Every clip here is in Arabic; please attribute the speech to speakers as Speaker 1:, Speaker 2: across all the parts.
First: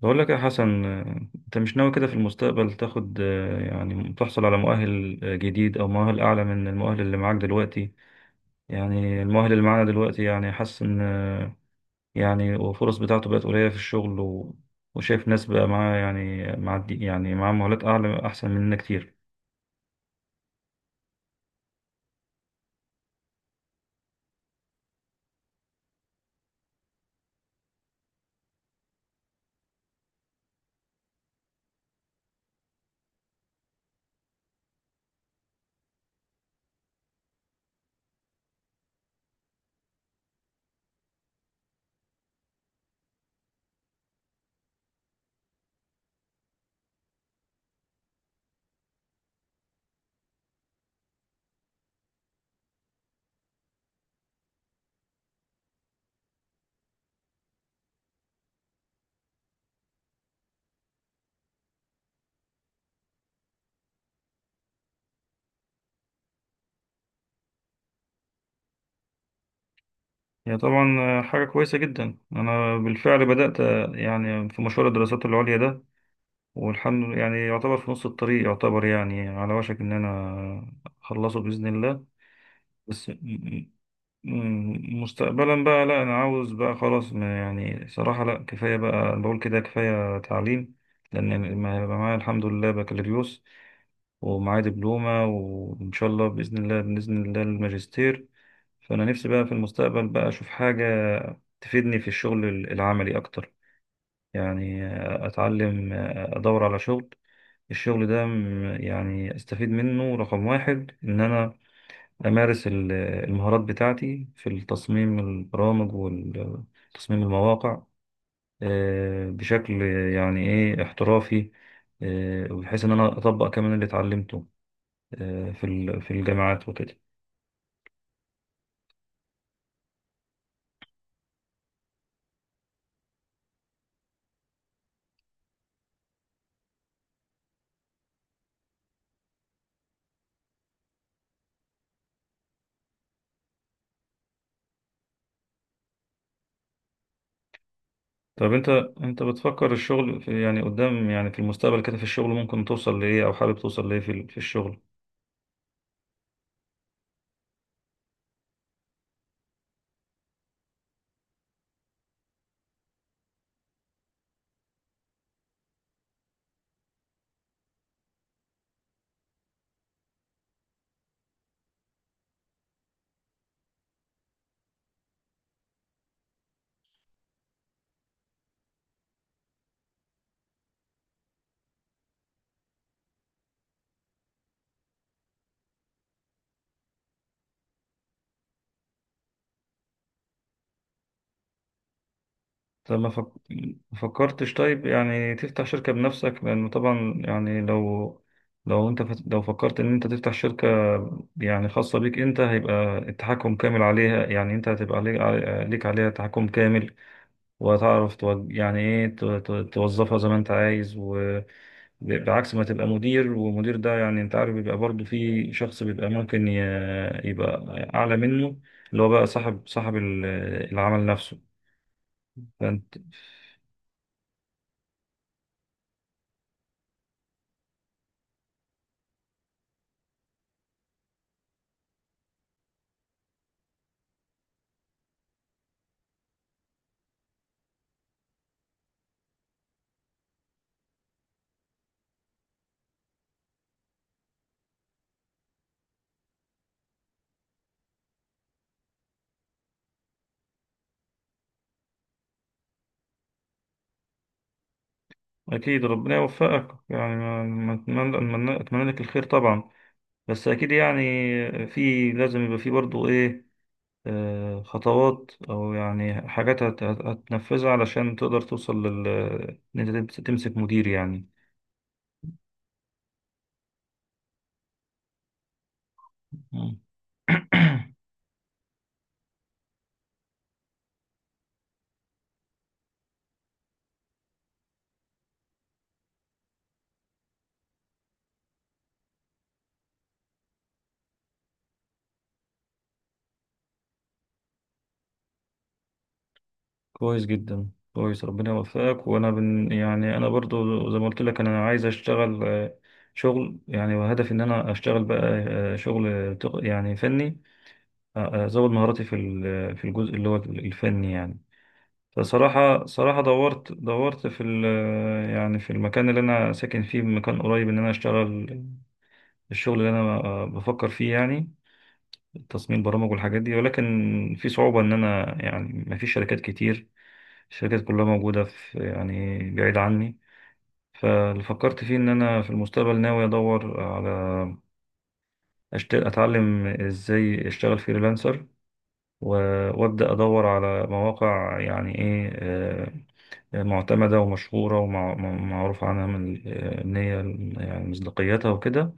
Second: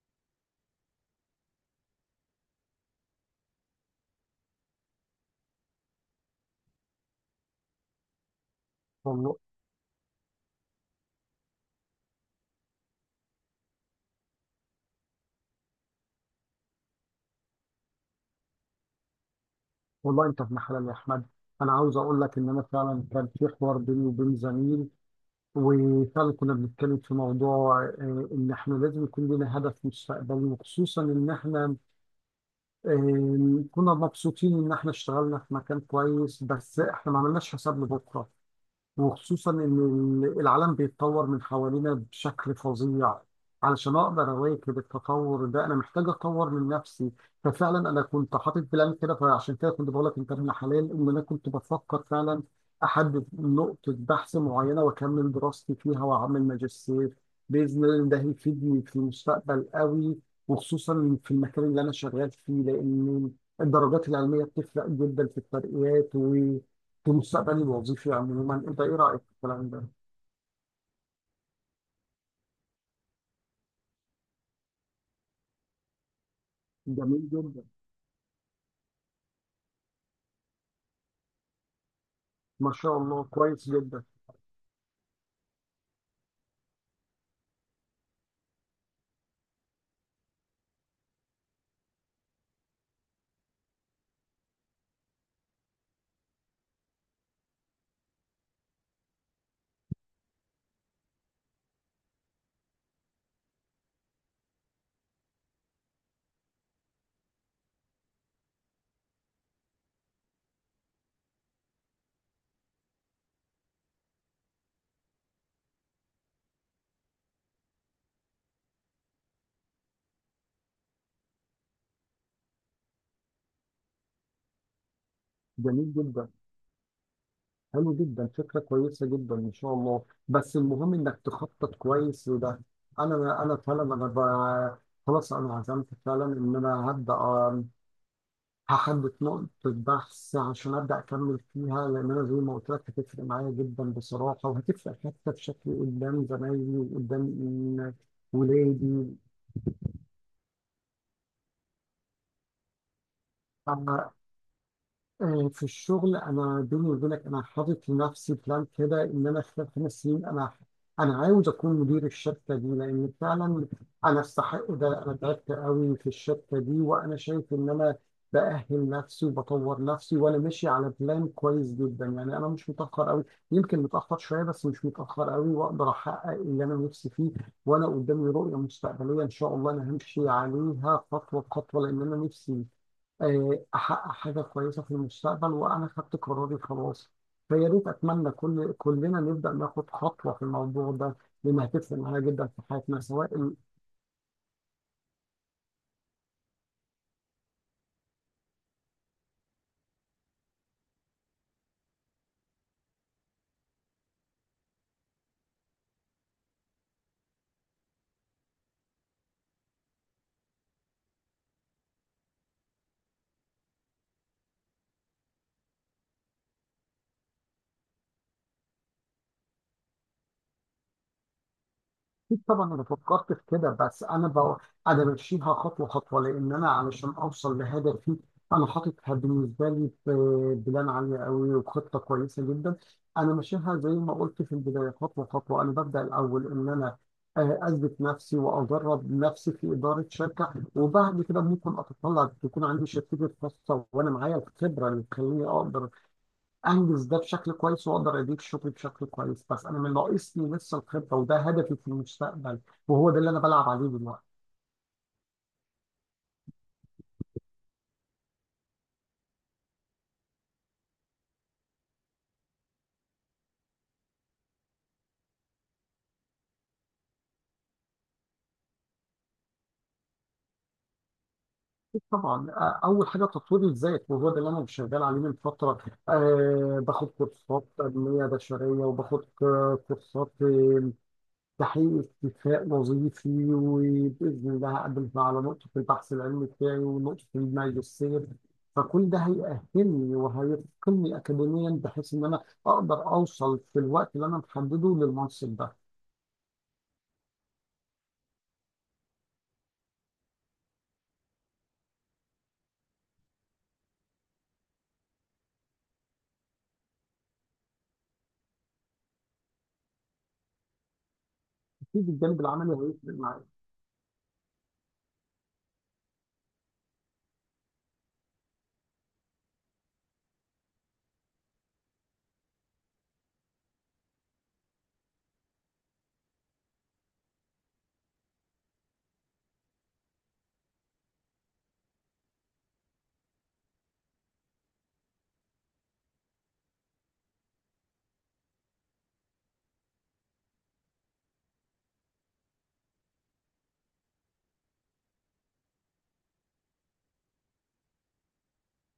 Speaker 1: بقول لك يا حسن، انت مش ناوي كده في المستقبل تاخد، يعني تحصل على مؤهل جديد او مؤهل اعلى من المؤهل اللي معاك دلوقتي. يعني
Speaker 2: والله
Speaker 1: المؤهل اللي معانا دلوقتي يعني حاسس ان يعني الفرص بتاعته بقت قليلة في الشغل و وشايف ناس بقى معاه، يعني يعني معاه مؤهلات اعلى احسن مننا كتير.
Speaker 2: والله انت في محل يا احمد. انا عاوز اقول لك ان انا فعلا كان في حوار بيني وبين زميل، وفعلا كنا بنتكلم في موضوع ان احنا لازم يكون لنا هدف مستقبلي، وخصوصا ان احنا كنا مبسوطين ان احنا اشتغلنا في مكان كويس، بس احنا ما عملناش حساب لبكره، وخصوصا ان العالم بيتطور من حوالينا بشكل فظيع. علشان اقدر اواكب التطور ده انا محتاج اطور من نفسي. ففعلا انا كنت حاطط بلان كده، فعشان كده كنت بقول لك انت ابن حلال ان انا كنت بفكر فعلا احدد نقطة بحث معينة واكمل دراستي فيها واعمل ماجستير، باذن الله ده هيفيدني في المستقبل قوي، وخصوصا في المكان اللي انا شغال فيه لان الدرجات العلمية بتفرق جدا في الترقيات في مستقبلي الوظيفي عموما. انت ايه رايك في الكلام ده؟
Speaker 1: هي طبعا حاجة كويسة جدا. انا بالفعل بدأت، يعني في مشوار الدراسات العليا ده، والحمد لله
Speaker 2: جميل
Speaker 1: يعني
Speaker 2: جدا.
Speaker 1: يعتبر في نص الطريق، يعتبر يعني على وشك ان انا اخلصه بإذن الله.
Speaker 2: ما شاء
Speaker 1: بس،
Speaker 2: الله كويس جدا.
Speaker 1: مستقبلا بقى لا، انا عاوز بقى خلاص، ما يعني صراحة لا، كفاية بقى، بقول كده كفاية تعليم. لان ما هيبقى معايا الحمد لله بكالوريوس ومعايا دبلومة، وان شاء الله بإذن الله الماجستير. فانا نفسي بقى في المستقبل بقى اشوف حاجة تفيدني في الشغل العملي اكتر، يعني اتعلم ادور على شغل. الشغل ده، يعني استفيد منه رقم واحد ان انا أمارس المهارات بتاعتي في التصميم البرامج وتصميم المواقع بشكل يعني إيه احترافي. وبحيث إن أنا أطبق كمان اللي اتعلمته،
Speaker 2: جميل
Speaker 1: في
Speaker 2: جدا.
Speaker 1: الجامعات وكده.
Speaker 2: حلو جدا فكره كويسه جدا ما شاء الله، بس المهم انك تخطط كويس لده. انا فعلا انا خلاص انا عزمت فعلا ان انا هبدا هحدد نقطه بحث عشان ابدا اكمل فيها، لان انا زي ما قلت لك هتفرق معايا جدا بصراحه، وهتفرق حتى في شكلي قدام زمايلي وقدام
Speaker 1: طب أنت
Speaker 2: ولادي.
Speaker 1: أنت بتفكر الشغل في، يعني قدام، يعني في المستقبل كده في الشغل ممكن توصل لإيه؟ أو حابب توصل لإيه
Speaker 2: آه،
Speaker 1: في الشغل؟
Speaker 2: في الشغل انا بيني وبينك انا حاطط لنفسي بلان كده ان انا خلال خمس سنين انا عاوز اكون مدير الشركه دي، لان فعلا انا استحق ده، انا تعبت قوي في الشركه دي وانا شايف ان انا باهل نفسي وبطور نفسي، وانا ماشي على بلان كويس جدا. يعني انا مش متاخر قوي، يمكن متاخر شويه بس مش متاخر قوي، واقدر احقق اللي انا نفسي فيه. وانا قدامي رؤيه مستقبليه ان شاء الله انا همشي عليها خطوه بخطوه، لان انا نفسي احقق حاجه كويسه في المستقبل، وانا خدت قراري خلاص. فيا ريت اتمنى كل كلنا نبدا ناخد خطوه في الموضوع ده، لانها هتفرق معانا جدا في
Speaker 1: طب
Speaker 2: حياتنا سواء.
Speaker 1: ما فكرتش طيب يعني تفتح شركة بنفسك؟ لأنه طبعا يعني، لو لو فكرت إن أنت تفتح شركة، يعني خاصة بيك أنت، هيبقى التحكم كامل عليها. يعني أنت هتبقى ليك، ليك عليها تحكم كامل. وهتعرف يعني إيه توظفها زي ما أنت عايز، بعكس ما تبقى مدير. ومدير ده يعني انت عارف بيبقى برضه في شخص، بيبقى ممكن يبقى اعلى منه، اللي هو بقى صاحب العمل نفسه.
Speaker 2: أكيد طبعا انا فكرت في كده، بس انا انا بمشيها خطوه خطوه، لان انا علشان اوصل لهدفي انا حاططها بالنسبه لي في بلان عاليه قوي وخطه كويسه جدا. انا ماشيها زي ما قلت في البدايه خطوه خطوه، انا ببدا الاول ان انا اثبت نفسي واجرب نفسي في اداره شركه، وبعد كده ممكن اتطلع تكون عندي شركتي الخاصه وانا معايا الخبره اللي تخليني اقدر انجز ده بشكل كويس، واقدر اديك شغلي بشكل كويس، بس انا من ناقصني لسه الخبره، وده هدفي في المستقبل وهو ده اللي انا بلعب عليه دلوقتي.
Speaker 1: أكيد، ربنا يوفقك، يعني ما أتمنى لك الخير طبعا. بس أكيد يعني، في لازم يبقى في برضو إيه، خطوات أو يعني حاجات هتنفذها علشان تقدر توصل لل، إن أنت تمسك مدير يعني.
Speaker 2: طبعا اول حاجه تطوير الذات، وهو ده اللي انا شغال عليه من فتره.
Speaker 1: مم.
Speaker 2: أه باخد كورسات تنميه بشريه، وباخد كورسات تحقيق اكتفاء وظيفي، وبإذن الله هقدم على نقطة البحث العلمي بتاعي ونقطة الماجستير. فكل ده هيأهلني وهيتقني أكاديميا بحيث إن أنا أقدر أوصل في الوقت اللي أنا محدده للمنصب ده.
Speaker 1: كويس جدا كويس، ربنا يوفقك. وأنا يعني أنا برضو زي ما قلت لك أنا عايز أشتغل، شغل يعني. وهدفي إن أنا أشتغل بقى شغل، يعني فني. ازود مهاراتي في الجزء اللي هو الفني يعني.
Speaker 2: أكيد الجانب العملي
Speaker 1: فصراحة
Speaker 2: هيفرق
Speaker 1: صراحة
Speaker 2: معايا.
Speaker 1: دورت يعني في المكان اللي انا ساكن فيه، مكان قريب ان انا اشتغل الشغل اللي انا بفكر فيه يعني، تصميم برامج والحاجات دي. ولكن في صعوبة، ان انا يعني ما فيش شركات كتير. الشركات كلها موجودة في يعني بعيد عني. فاللي فكرت فيه ان انا في المستقبل ناوي ادور على، اتعلم ازاي اشتغل فريلانسر. وابدأ أدور على مواقع، يعني إيه، معتمدة ومشهورة ومعروف عنها من، إن هي يعني مصداقيتها وكده.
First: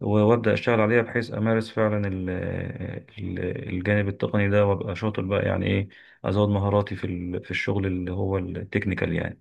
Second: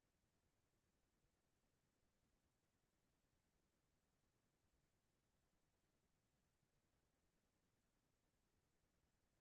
Speaker 1: وابدأ أشتغل عليها بحيث أمارس فعلا الجانب التقني ده، وأبقى شاطر بقى يعني إيه، أزود مهاراتي في الشغل اللي هو التكنيكال يعني.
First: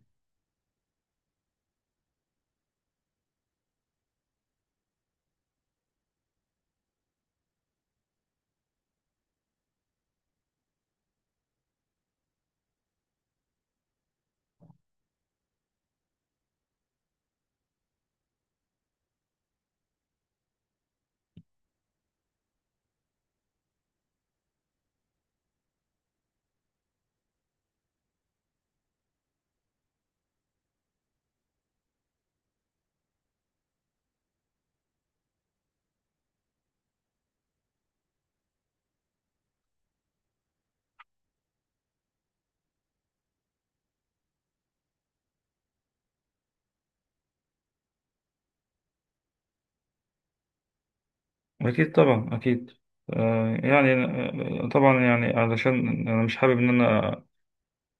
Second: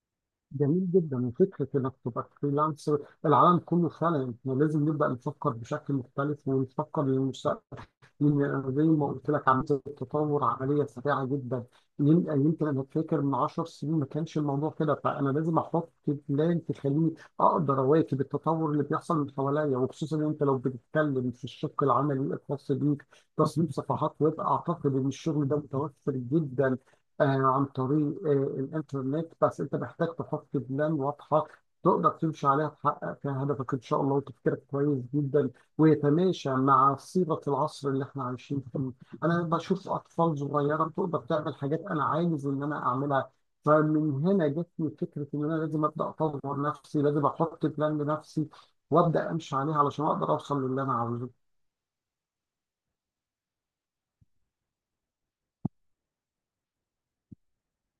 Speaker 2: جميل جدا وفكرة انك تبقى فريلانسر، العالم كله فعلا احنا لازم نبدأ نفكر بشكل مختلف ونفكر للمستقبل، لأن زي ما قلت لك عملية التطور عملية سريعة جدا. يمكن انا فاكر من 10 سنين ما كانش الموضوع كده، فانا لازم احط بلان تخليني اقدر اواكب التطور اللي بيحصل من حواليا. وخصوصا انت لو بتتكلم في الشق العملي الخاص بيك، تصميم صفحات ويب، اعتقد ان الشغل ده متوفر جدا آه، عن طريق الإنترنت، بس أنت محتاج تحط بلان واضحة تقدر تمشي عليها تحقق فيها هدفك إن شاء الله. وتفكيرك كويس جدا ويتماشى مع صيغة العصر اللي إحنا عايشين فيه. أنا بشوف أطفال صغيرة تقدر تعمل حاجات أنا عايز إن أنا أعملها، فمن هنا جت لي فكرة إن أنا لازم أبدأ أطور نفسي، لازم أحط بلان لنفسي وأبدأ أمشي عليها علشان أقدر أوصل للي أنا عاوزه.
Speaker 1: أكيد طبعا أكيد. يعني طبعا يعني، علشان أنا مش حابب إن أنا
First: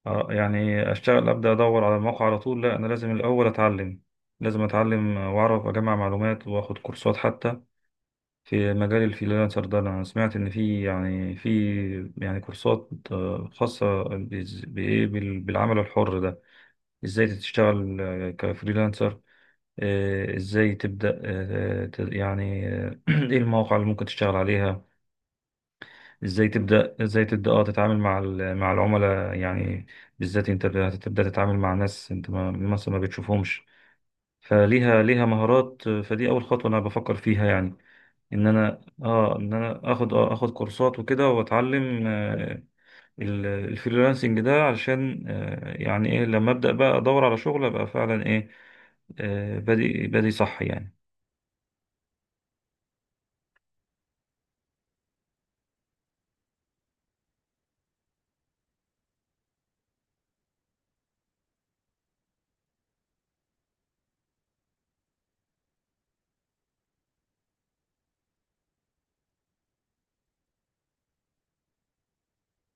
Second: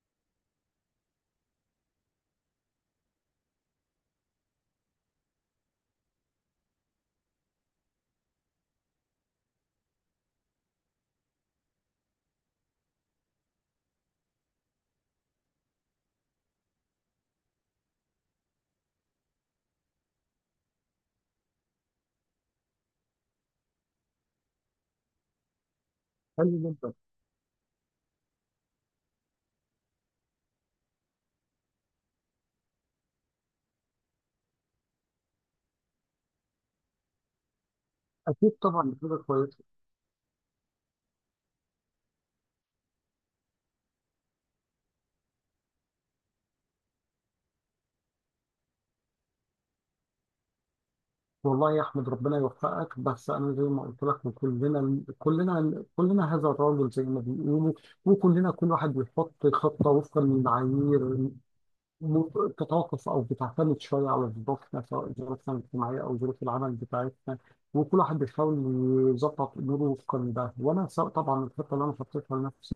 Speaker 1: اه يعني اشتغل ابدا ادور على الموقع على طول. لا، انا لازم الاول اتعلم، لازم اتعلم واعرف اجمع معلومات واخد كورسات حتى في مجال الفريلانسر ده. انا سمعت ان في كورسات خاصة بالعمل الحر ده. ازاي تشتغل كفريلانسر، ازاي تبدا، ايه المواقع اللي ممكن تشتغل عليها، ازاي
Speaker 2: حلو جدا.
Speaker 1: تبدا ازاي تبدا تتعامل مع العملاء يعني. بالذات انت هتبدا تتعامل مع ناس انت ما مثلا ما بتشوفهمش، ليها مهارات. فدي اول خطوه انا بفكر فيها، يعني ان
Speaker 2: أكيد
Speaker 1: انا
Speaker 2: طبعا دي حاجة كويسة.
Speaker 1: اخد كورسات وكده، واتعلم الفريلانسنج ده علشان، يعني ايه، لما ابدا بقى ادور على شغل ابقى فعلا ايه، بادئ صح يعني.
Speaker 2: والله يا احمد ربنا يوفقك، بس انا زي ما قلت لك كلنا كلنا كلنا هذا الرجل زي ما بيقولوا، وكلنا كل واحد بيحط خطه وفقا للمعايير، م- تتوقف او بتعتمد شويه على ظروفنا، سواء ظروفنا الاجتماعيه او ظروف العمل بتاعتنا. وكل واحد بيحاول يظبط اموره وفقا لده، وانا سواء طبعا الخطه اللي انا حطيتها لنفسي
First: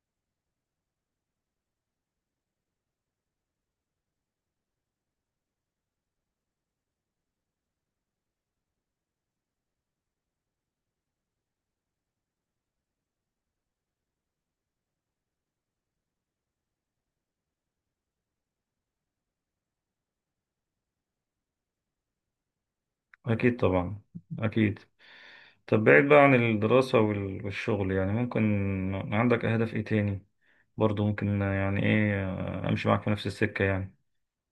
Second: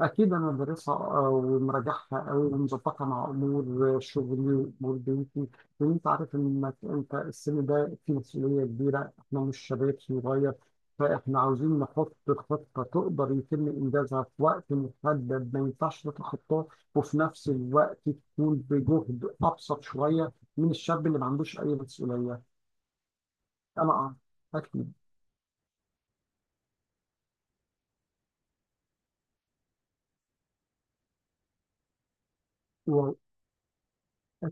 Speaker 2: أكيد أنا بدرسها ومراجعها أوي ومظبطها مع أمور شغلي وأمور بيتي، لأن أنت عارف إنك أنت السن ده فيه مسؤولية كبيرة، إحنا مش شباب صغير. فإحنا عاوزين نحط خطة تقدر يتم إنجازها في وقت محدد ما ينفعش تتخطاه، وفي نفس الوقت تكون بجهد أبسط شوية من الشاب اللي ما عندوش أي مسؤولية.
Speaker 1: اكيد
Speaker 2: أنا
Speaker 1: طبعا اكيد.
Speaker 2: أكيد.
Speaker 1: طب بعيد بقى عن الدراسة والشغل، يعني ممكن عندك أهداف إيه تاني؟ برضو ممكن يعني إيه أمشي معاك في نفس السكة يعني؟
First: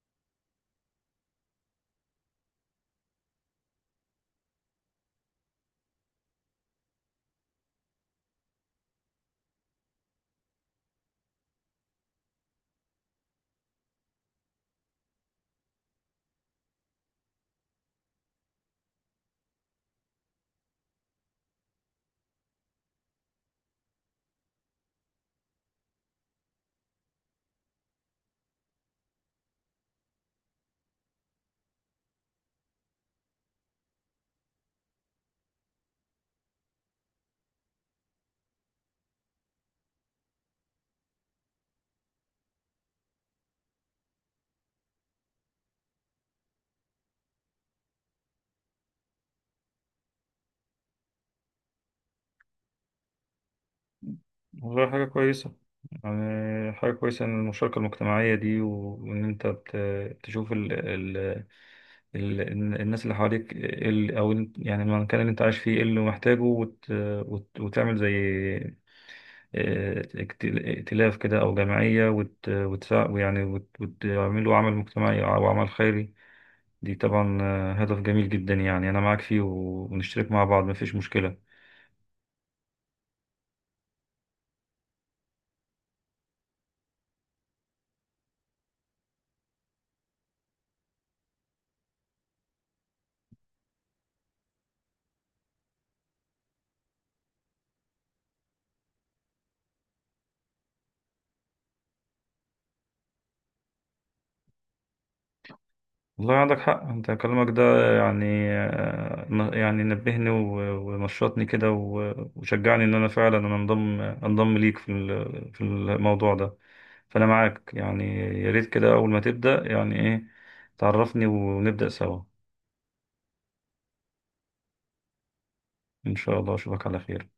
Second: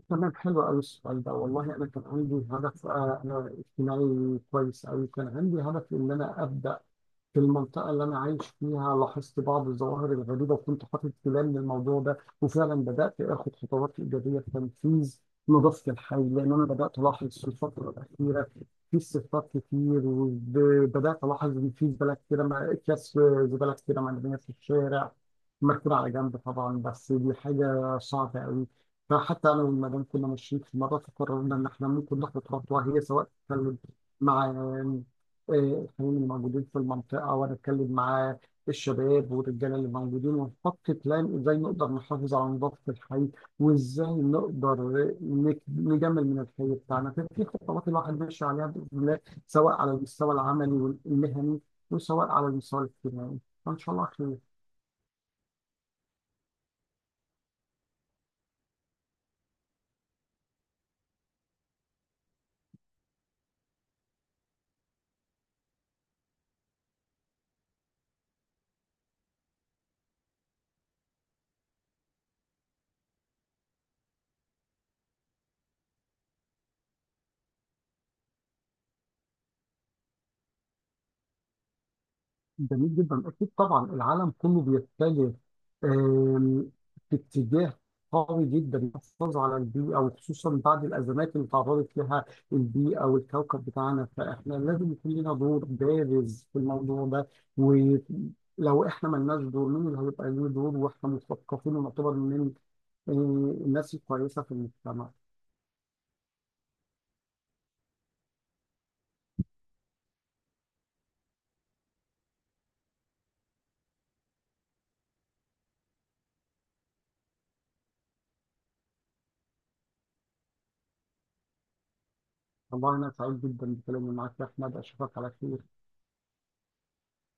Speaker 2: تمام حلو قوي السؤال ده، والله انا كان عندي هدف انا اجتماعي كويس قوي، كان عندي هدف ان انا ابدا في المنطقة اللي أنا عايش فيها، لاحظت بعض الظواهر الغريبة وكنت حاطط بلان للموضوع ده، وفعلا بدأت آخد خطوات إيجابية في تنفيذ نظافة الحي. لأن أنا بدأت ألاحظ في الفترة الأخيرة في صفات كتير، وبدأت ألاحظ إن في زبالة كتيرة أكياس زبالة كتيرة مرمية في الشارع مركونة على جنب طبعا، بس دي حاجة صعبة أوي. فحتى أنا والمدام كنا ماشيين في مرة، فقررنا إن إحنا ممكن ناخد خطوة، هي سواء تتكلم مع الفنانين الموجودين في المنطقة، ونتكلم مع الشباب والرجالة اللي موجودين، ونحط بلان ازاي نقدر نحافظ على نظافة الحي، وازاي نقدر نجمل من الحي بتاعنا. ففي خطوات الواحد ماشي عليها بإذن الله، سواء على المستوى العملي والمهني، وسواء على المستوى الاجتماعي، فإن شاء الله خير.
Speaker 1: والله حاجة كويسة، يعني حاجة كويسة إن المشاركة المجتمعية دي، وإن أنت تشوف ال ال ال الناس اللي حواليك إيه، يعني المكان اللي أنت عايش فيه إيه اللي محتاجه، وت وت وتعمل زي ائتلاف كده أو جمعية، وت وتساع- ويعني وت- وتعملوا عمل مجتمعي أو عمل خيري. دي طبعا هدف جميل جدا يعني، أنا معاك فيه ونشترك مع بعض مفيش مشكلة.
Speaker 2: جميل جدا. اكيد طبعا العالم كله بيتجه آم، في اتجاه قوي جدا للحفاظ على البيئه، وخصوصا بعد الازمات اللي تعرضت لها البيئه والكوكب بتاعنا، فاحنا لازم يكون لنا دور بارز في الموضوع ده. ولو احنا ما لناش دور مين اللي هيبقى له دور، واحنا مثقفين ونعتبر من آه، الناس الكويسه في المجتمع.
Speaker 1: والله عندك حق، أنت كلامك ده يعني يعني نبهني ونشطني كده وشجعني إن أنا فعلا أنا أنضم ليك في الموضوع ده. فأنا معاك يعني، يا ريت كده أول ما تبدأ يعني إيه تعرفني ونبدأ سوا.
Speaker 2: والله انا سعيد جدا بكلامي معاك يا احمد، اشوفك على خير.
Speaker 1: إن شاء الله أشوفك على خير.